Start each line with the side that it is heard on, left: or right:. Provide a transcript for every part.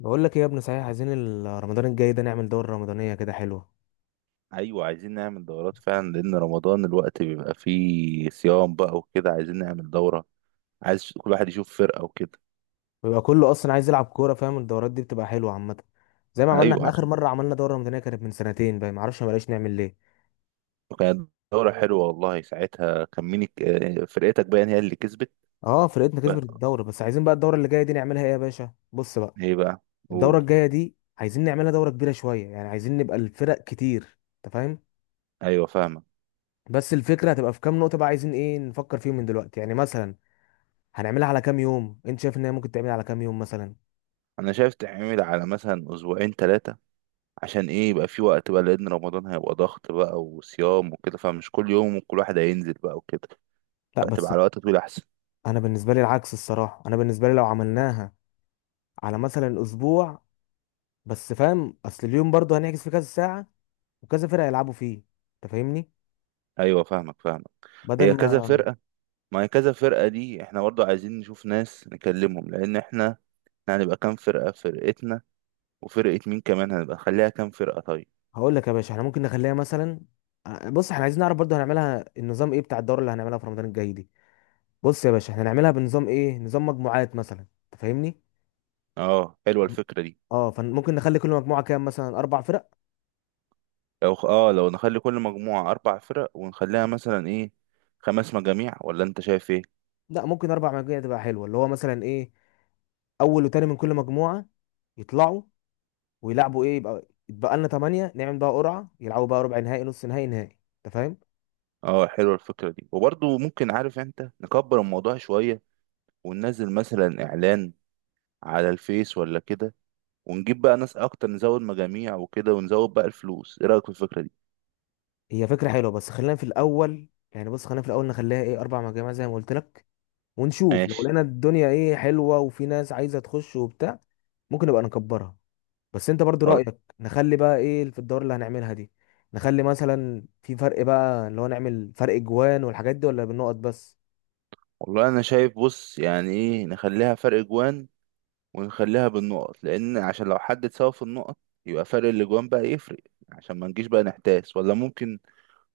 left: بقول لك ايه يا ابني، صحيح عايزين رمضان الجاي ده نعمل دورة رمضانية كده حلوة.
right: ايوه، عايزين نعمل دورات فعلا لان رمضان الوقت بيبقى فيه صيام بقى وكده، عايزين نعمل دورة. عايز كل واحد يشوف فرقة وكده.
left: بيبقى كله اصلا عايز يلعب كورة، فاهم؟ الدورات دي بتبقى حلوة عامة. زي ما عملنا
right: ايوه
left: احنا اخر
right: عشان
left: مرة، عملنا دورة رمضانية كانت من سنتين بقى، ما اعرفش ما بقاش نعمل ليه.
right: كانت دورة حلوة والله. ساعتها كان مين فرقتك باين هي اللي كسبت.
left: اه، فرقتنا كسبت
right: بقى
left: الدورة. بس عايزين بقى الدورة اللي جاية دي نعملها ايه يا باشا. بص بقى.
right: ايه بقى؟
left: الدورة
right: قول.
left: الجاية دي عايزين نعملها دورة كبيرة شوية، يعني عايزين نبقى الفرق كتير. انت فاهم؟
right: ايوه فاهمة.
left: بس الفكرة هتبقى في كام نقطة بقى، عايزين ايه نفكر فيهم من دلوقتي يعني، مثلا هنعملها على كام يوم؟ انت شايف ان هي ممكن تعمل على كام يوم مثلا؟
right: انا شايف تعمل على مثلا اسبوعين ثلاثة، عشان ايه يبقى في وقت بقى، لان رمضان هيبقى ضغط بقى وصيام وكده، فمش كل يوم وكل واحد هينزل بقى وكده،
left: لا
right: فتبقى
left: بس،
right: على وقت طويل احسن.
left: انا بالنسبه لي العكس، الصراحه انا بالنسبه لي لو عملناها على مثلا اسبوع، بس فاهم، اصل اليوم برضه هنعكس فيه كذا ساعه وكذا فرقه يلعبوا فيه. انت فاهمني؟
right: ايوه فاهمك.
left: بدل
right: هي كذا
left: ما،
right: فرقة؟ ما هي كذا فرقة دي احنا برضو عايزين نشوف ناس نكلمهم، لأن احنا احنا هنبقى كام فرقة؟ فرقتنا وفرقة مين كمان؟ هنبقى نخليها كام فرقة طيب؟
left: هقول لك يا باشا، احنا ممكن نخليها مثلا. بص، احنا عايزين نعرف برضه هنعملها النظام ايه بتاع الدوره اللي هنعملها في رمضان الجاي دي. بص يا باشا، احنا هنعملها بنظام ايه، نظام مجموعات مثلا، انت فاهمني؟
right: اه حلوة الفكرة دي.
left: اه، فممكن نخلي كل مجموعه كام، مثلا اربع فرق.
right: لو خ- اه لو نخلي كل مجموعة أربع فرق ونخليها مثلا ايه، خمس مجاميع؟ ولا انت شايف ايه؟
left: لا، ممكن اربع مجموعات تبقى حلوه، اللي هو مثلا ايه، اول وتاني من كل مجموعه يطلعوا ويلعبوا، ايه يبقى يتبقى لنا 8، نعمل بقى قرعه، يلعبوا بقى ربع نهائي، نص نهائي، نهائي. انت فاهم؟
right: اه حلوة الفكرة دي، وبرضو ممكن، عارف انت، نكبر الموضوع شوية وننزل مثلا إعلان على الفيس ولا كده، ونجيب بقى ناس أكتر، نزود مجاميع وكده ونزود بقى الفلوس. ايه رأيك في الفكرة دي؟
left: هي فكره حلوه، بس خلينا في الاول يعني، بص خلينا في الاول نخليها ايه اربع مجاميع زي ما قلت لك، ونشوف لو
right: ماشي.
left: لقينا الدنيا ايه حلوه وفي ناس عايزه تخش وبتاع، ممكن نبقى نكبرها. بس انت برضو رايك نخلي بقى ايه في الدور اللي هنعملها دي، نخلي مثلا في فرق بقى اللي هو نعمل فرق جوان والحاجات دي، ولا بالنقط بس؟
right: والله انا شايف بص، يعني ايه، نخليها فرق جوان ونخليها بالنقط، لان عشان لو حد اتساوى في النقط يبقى فرق الاجوان بقى يفرق، عشان ما نجيش بقى نحتاس. ولا ممكن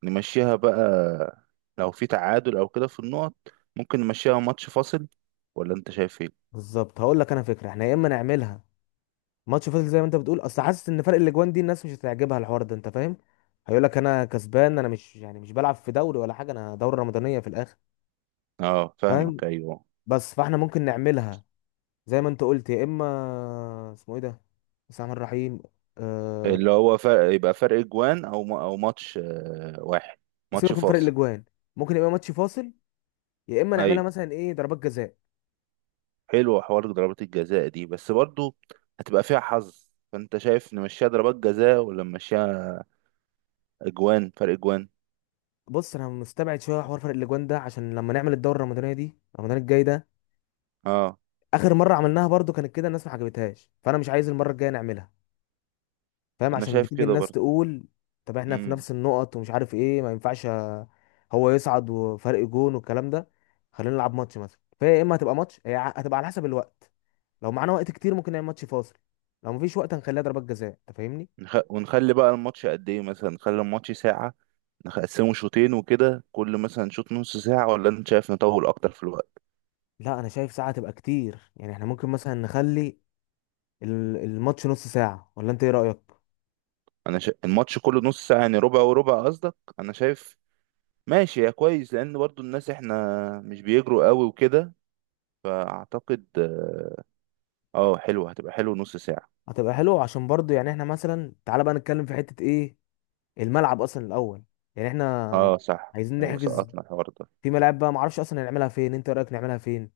right: نمشيها بقى، لو في تعادل او كده في النقط، ممكن نمشيها ماتش فاصل. ولا انت شايف ايه؟
left: بالظبط، هقول لك انا فكره، احنا يا اما نعملها ماتش فاصل زي ما انت بتقول، اصل حاسس ان فرق الاجوان دي الناس مش هتعجبها الحوار ده، انت فاهم؟ هيقول لك انا كسبان، انا مش يعني مش بلعب في دوري ولا حاجه، انا دوره رمضانيه في الاخر.
right: اه
left: فاهم؟
right: فاهمك، ايوه.
left: بس فاحنا ممكن نعملها زي ما انت قلت، يا اما اسمه ايه ده، بسم الله الرحمن الرحيم، أه...
right: اللي هو فرق، يبقى فرق جوان، او ما- او ماتش واحد، ماتش
left: سيبك من فرق
right: فاصل.
left: الاجوان، ممكن يبقى ماتش فاصل، يا اما نعملها
right: ايوه
left: مثلا ايه ضربات جزاء.
right: حلوة حوار ضربات الجزاء دي، بس برضو هتبقى فيها حظ، فانت شايف نمشيها ضربات جزاء ولا نمشيها اجوان، فرق اجوان؟
left: بص، انا مستبعد شويه حوار فرق الاجوان ده، عشان لما نعمل الدوره الرمضانيه دي رمضان الجاي ده،
right: اه
left: اخر مره عملناها برضو كانت كده، الناس ما عجبتهاش، فانا مش عايز المره الجايه نعملها. فاهم؟
right: انا
left: عشان
right: شايف
left: بتيجي
right: كده
left: الناس
right: برضو.
left: تقول، طب احنا في
right: امم
left: نفس النقط ومش عارف ايه، ما ينفعش هو يصعد وفرق جون والكلام ده. خلينا نلعب ماتش مثلا، فهي يا اما هتبقى ماتش، هي هتبقى على حسب الوقت. لو معانا وقت كتير ممكن نعمل ماتش فاصل، لو مفيش وقت هنخليها ضربات جزاء، انت فاهمني؟
right: نخ... ونخلي بقى الماتش قد ايه؟ مثلا نخلي الماتش ساعة، نقسمه شوطين وكده، كل مثلا شوط نص ساعة، ولا انت شايف نطول اكتر في الوقت؟
left: لا، انا شايف ساعه تبقى كتير، يعني احنا ممكن مثلا نخلي الماتش نص ساعه، ولا انت ايه رايك؟
right: الماتش كله نص ساعة يعني، ربع وربع قصدك؟ انا شايف ماشي يا كويس، لان برضو الناس احنا مش بيجروا قوي وكده، فاعتقد اه حلوة، هتبقى حلو نص ساعة.
left: هتبقى حلو عشان برضو يعني. احنا مثلا تعالى بقى نتكلم في حته ايه، الملعب اصلا الاول. يعني احنا
right: اه صح،
left: عايزين
right: ايوه
left: نحجز
right: سقطنا الحوار ده.
left: في ملاعب بقى، معرفش اصلا نعملها فين، انت رايك نعملها فين؟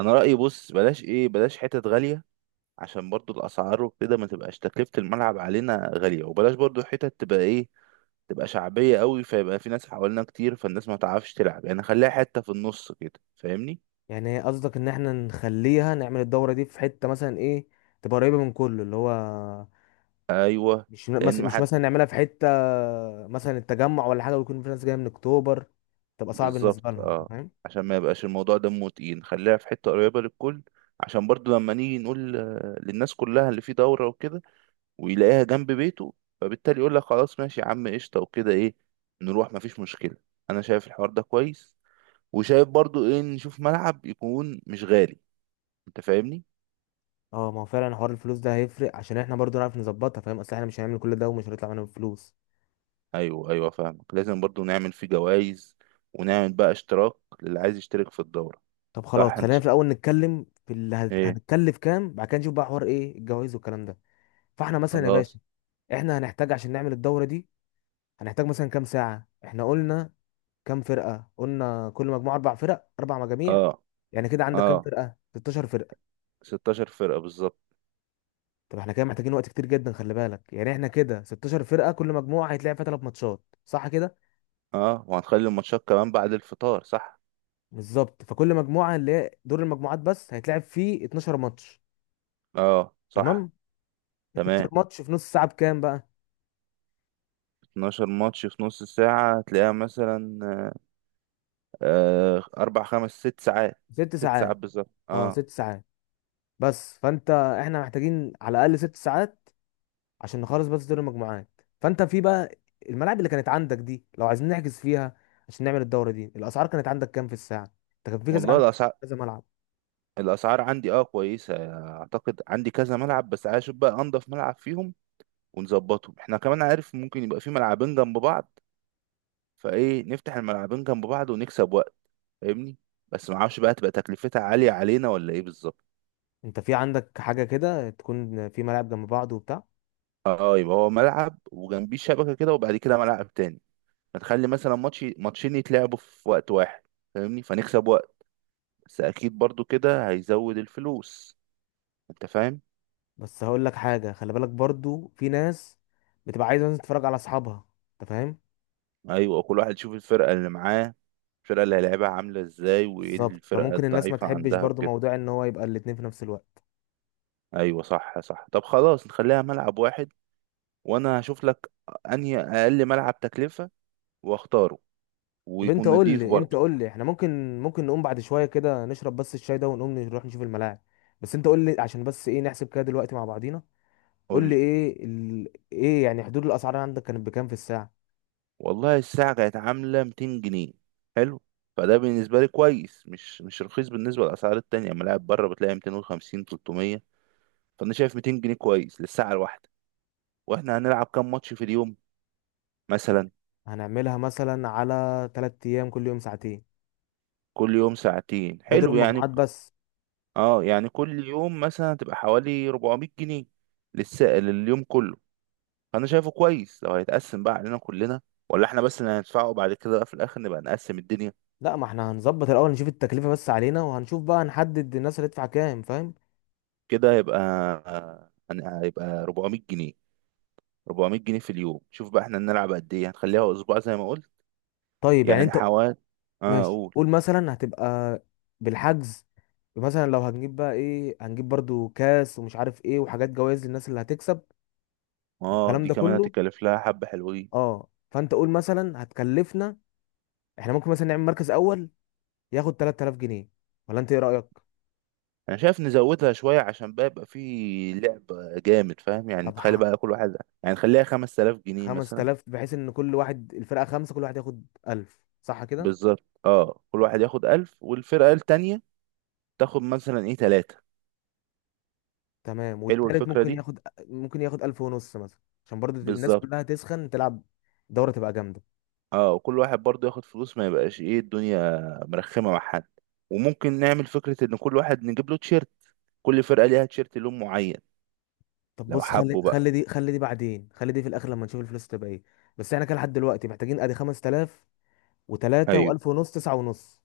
right: انا رأيي بص، بلاش ايه، بلاش حتت غالية، عشان برضو الاسعار وكده ما تبقاش تكلفة الملعب علينا غالية، وبلاش برضو حتت تبقى ايه، تبقى شعبية قوي، فيبقى في ناس حوالينا كتير، فالناس ما تعرفش تلعب، يعني خليها حتة في النص كده، فاهمني؟
left: يعني قصدك ان احنا نخليها نعمل الدوره دي في حته مثلا ايه، تبقى قريبه من كله اللي هو،
right: ايوه،
left: مش
right: لان
left: مثلا
right: ما
left: مش
right: حد.
left: مثلا نعملها في حته مثلا التجمع ولا حاجه، ويكون في ناس جايه من اكتوبر تبقى صعب
right: بالظبط
left: بالنسبه لهم، انت
right: اه،
left: فاهم؟
right: عشان ما يبقاش الموضوع دمه تقيل، خليها في حتة قريبة للكل، عشان برضو لما نيجي نقول للناس كلها اللي في دورة وكده، ويلاقيها جنب بيته، فبالتالي يقول لك خلاص ماشي يا عم قشطة وكده، ايه نروح، مفيش مشكلة. انا شايف الحوار ده كويس، وشايف برضو ايه، نشوف ملعب يكون مش غالي. انت فاهمني؟
left: اه، ما هو فعلا حوار الفلوس ده هيفرق عشان احنا برضو نعرف نظبطها، فاهم؟ اصل احنا مش هنعمل كل ده ومش هنطلع معانا فلوس.
right: ايوه ايوه فاهمك. لازم برضو نعمل فيه جوائز، ونعمل بقى اشتراك للي عايز يشترك في الدورة.
left: طب
right: صح.
left: خلاص، خلينا في الاول نتكلم في اللي
right: ايه؟
left: هنتكلف كام، بعد كده نشوف بقى حوار ايه الجواز والكلام ده. فاحنا مثلا يا
right: خلاص.
left: باشا، احنا هنحتاج عشان نعمل الدوره دي، هنحتاج مثلا كام ساعة. احنا قلنا كام فرقة؟ قلنا كل مجموعة اربع فرق، اربع مجاميع.
right: اه.
left: يعني كده عندك كام
right: اه
left: فرقة، 16 فرقة.
right: 16 فرقة بالظبط.
left: طب احنا كده محتاجين وقت كتير جدا، خلي بالك، يعني احنا كده 16 فرقة، كل مجموعة هيتلعب فيها ثلاث ماتشات، صح كده؟
right: اه، وهنخلي الماتشات كمان بعد الفطار، صح.
left: بالظبط، فكل مجموعة اللي هي دور المجموعات بس هيتلعب فيه 12 ماتش.
right: اه صح.
left: تمام. 12
right: تمام.
left: ماتش في نص ساعة بكام بقى؟
right: 12 ماتش في نص ساعة هتلاقيها مثلا أربع خمس ست ساعات.
left: ست
right: ست ساعات
left: ساعات.
right: بالظبط
left: اه،
right: اه.
left: ست ساعات. بس فانت احنا محتاجين على الاقل ست ساعات عشان نخلص بس دور المجموعات. فانت في بقى الملاعب اللي كانت عندك دي، لو عايزين نحجز فيها عشان نعمل الدوره دي، الاسعار كانت عندك كام في الساعه؟ انت كان في كذا
right: والله
left: عندك،
right: الأسعار،
left: كذا ملعب.
right: الأسعار عندي اه كويسة. أعتقد عندي كذا ملعب، بس عايز أشوف بقى أنضف ملعب فيهم ونظبطهم. احنا كمان، عارف، ممكن يبقى في ملعبين جنب بعض، فإيه، نفتح الملعبين جنب بعض ونكسب وقت، فاهمني؟ بس معرفش بقى تبقى تكلفتها عالية علينا ولا إيه بالظبط.
left: انت في عندك حاجه كده تكون في ملاعب جنب بعض وبتاع؟
right: اه يبقى هو ملعب وجنبيه شبكة كده، وبعد كده ملعب تاني، فتخلي مثلا ماتش ماتشين يتلعبوا في وقت واحد، فاهمني؟ فنكسب وقت، بس أكيد برضو كده هيزود الفلوس، انت فاهم.
left: بس هقول لك حاجه، خلي بالك برضو في ناس بتبقى عايزه مثلا تتفرج على اصحابها، انت فاهم؟
right: ايوه كل واحد يشوف الفرقه اللي معاه، الفرقه اللي هيلعبها عامله ازاي، وايه
left: بالظبط،
right: الفرقه
left: فممكن الناس ما
right: الضعيفه
left: تحبش
right: عندها
left: برضو
right: وكده.
left: موضوع ان هو يبقى الاتنين في نفس الوقت.
right: ايوه صح صح. طب خلاص نخليها ملعب واحد، وانا هشوف لك انهي اقل ملعب تكلفه واختاره،
left: طب انت
right: ويكون
left: قول
right: نضيف
left: لي انت
right: برضه.
left: قول لي احنا ممكن نقوم بعد شويه كده نشرب بس الشاي ده ونقوم نروح نشوف الملاعب. بس انت قول لي عشان بس ايه نحسب كده دلوقتي مع بعضينا. قول
right: قول
left: لي
right: لي.
left: ايه ايه يعني، حدود الاسعار عندك كانت بكام في الساعه؟
right: والله الساعه كانت عامله 200 جنيه. حلو، فده بالنسبه لي كويس، مش رخيص بالنسبه للاسعار التانية. ملاعب بره بتلاقي 250، 300، فانا شايف 200 جنيه كويس للساعه الواحده. واحنا هنلعب كام ماتش في اليوم مثلا؟
left: هنعملها مثلا على 3 ايام، كل يوم ساعتين.
right: كل يوم ساعتين،
left: ده دور
right: حلو يعني.
left: المجموعات بس.
right: اه يعني كل يوم مثلا هتبقى حوالي 400 جنيه للسائل لليوم كله، فانا شايفه كويس لو هيتقسم بقى علينا كلنا، ولا احنا بس اللي هندفعه، بعد كده بقى في الاخر نبقى نقسم الدنيا.
left: لا، ما احنا هنظبط الاول، نشوف التكلفه بس علينا، وهنشوف بقى نحدد الناس اللي هتدفع كام، فاهم؟
right: كده هيبقى هيبقى 400 جنيه. 400 جنيه في اليوم، شوف بقى احنا نلعب قد ايه، هنخليها اسبوع زي ما قلت.
left: طيب، يعني
right: يعني
left: انت
right: حوالي، اه
left: ماشي،
right: اقول.
left: قول مثلا هتبقى بالحجز، مثلا لو هنجيب بقى ايه، هنجيب برضو كاس ومش عارف ايه وحاجات جوائز للناس اللي هتكسب
right: اه
left: والكلام
right: دي
left: ده
right: كمان
left: كله.
right: هتكلف لها حبة حلوين.
left: اه، فانت قول مثلا هتكلفنا، احنا ممكن مثلا نعمل مركز اول ياخد 3000 جنيه، ولا انت ايه رأيك؟
right: انا شايف نزودها شويه، عشان بقى يبقى في لعب جامد، فاهم؟ يعني
left: طب
right: تخلي بقى كل واحد، يعني خليها 5000 جنيه مثلا.
left: 5000، بحيث ان كل واحد الفرقة خمسة، كل واحد ياخد 1000، صح كده؟
right: بالظبط اه، كل واحد ياخد 1000، والفرقه التانيه تاخد مثلا ايه، ثلاثه.
left: تمام.
right: حلو
left: والتالت
right: الفكره
left: ممكن
right: دي.
left: ياخد، ممكن ياخد 1000 ونص مثلا، عشان برضو الناس
right: بالظبط
left: كلها تسخن تلعب، دورة تبقى جامدة.
right: اه، وكل واحد برضه ياخد فلوس، ما يبقاش ايه الدنيا مرخمه مع حد. وممكن نعمل فكره ان كل واحد نجيب له تيشيرت، كل فرقه ليها تيشيرت لون معين.
left: طب
right: لو
left: بص، خلي
right: حبوا بقى.
left: خلي دي، خلي دي بعدين، خلي دي في الاخر لما نشوف الفلوس تبقى ايه. بس احنا كده لحد دلوقتي محتاجين ادي 5000 و3
right: ايوه.
left: و1000 ونص، 9 ونص.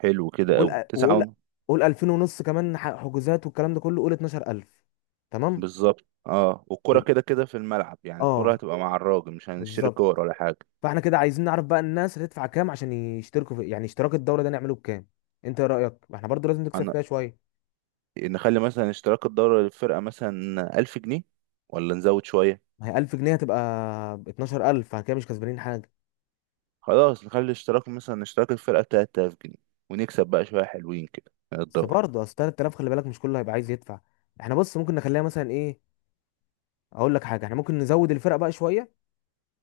right: حلو كده قوي،
left: وقول
right: 9.
left: قول 2000 ونص كمان حجوزات والكلام ده كله، قول 12000. تمام،
right: بالظبط اه، والكرة
left: يبقى
right: كده كده في الملعب، يعني الكرة
left: اه،
right: هتبقى مع الراجل، مش هنشتري
left: بالظبط.
right: كور ولا حاجة.
left: فاحنا كده عايزين نعرف بقى الناس هتدفع كام عشان يشتركوا في يعني اشتراك الدوره ده نعمله بكام؟ انت ايه رايك، ما احنا برضو لازم نكسب
right: هن...
left: فيها شويه.
right: نخلي مثلا اشتراك الدورة للفرقة مثلا ألف جنيه، ولا نزود شوية؟
left: ما هي 1000 جنيه هتبقى 12000، فاحنا كده مش كسبانين حاجه.
right: خلاص نخلي اشتراك مثلا، اشتراك الفرقة تلات آلاف جنيه، ونكسب بقى شوية حلوين كده من
left: بس
right: الدورة.
left: برضه اصل 3000، خلي بالك مش كله هيبقى عايز يدفع. احنا بص، ممكن نخليها مثلا ايه، اقول لك حاجه، احنا ممكن نزود الفرق بقى شويه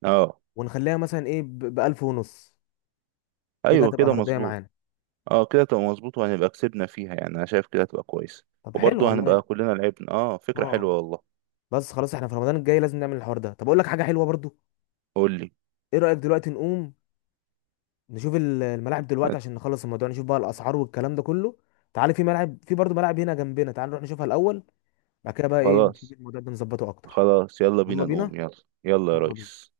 right: اه
left: ونخليها مثلا ايه ب 1000 ونص. كده
right: أيوة
left: هتبقى
right: كده
left: مرضيه
right: مظبوط.
left: معانا.
right: اه كده تبقى مظبوط، وهنبقى كسبنا فيها، يعني أنا شايف كده هتبقى كويس.
left: طب حلو
right: وبرضه هنبقى
left: والله.
right: كلنا لعبنا، اه فكرة
left: اه،
right: حلوة والله.
left: بس خلاص احنا في رمضان الجاي لازم نعمل الحوار ده. طب اقول لك حاجه حلوه برضو،
right: قول لي.
left: ايه رايك دلوقتي نقوم نشوف الملاعب دلوقتي، عشان نخلص الموضوع، نشوف بقى الاسعار والكلام ده كله. تعالى في ملعب، في برضو ملعب هنا جنبنا، تعالى نروح نشوفها الاول، بعد كده بقى ايه نشوف
right: خلاص
left: الموضوع ده نظبطه اكتر.
right: خلاص يلا
left: يلا
right: بينا
left: بينا،
right: نقوم، يلا. يلا يا
left: يلا بينا.
right: ريس.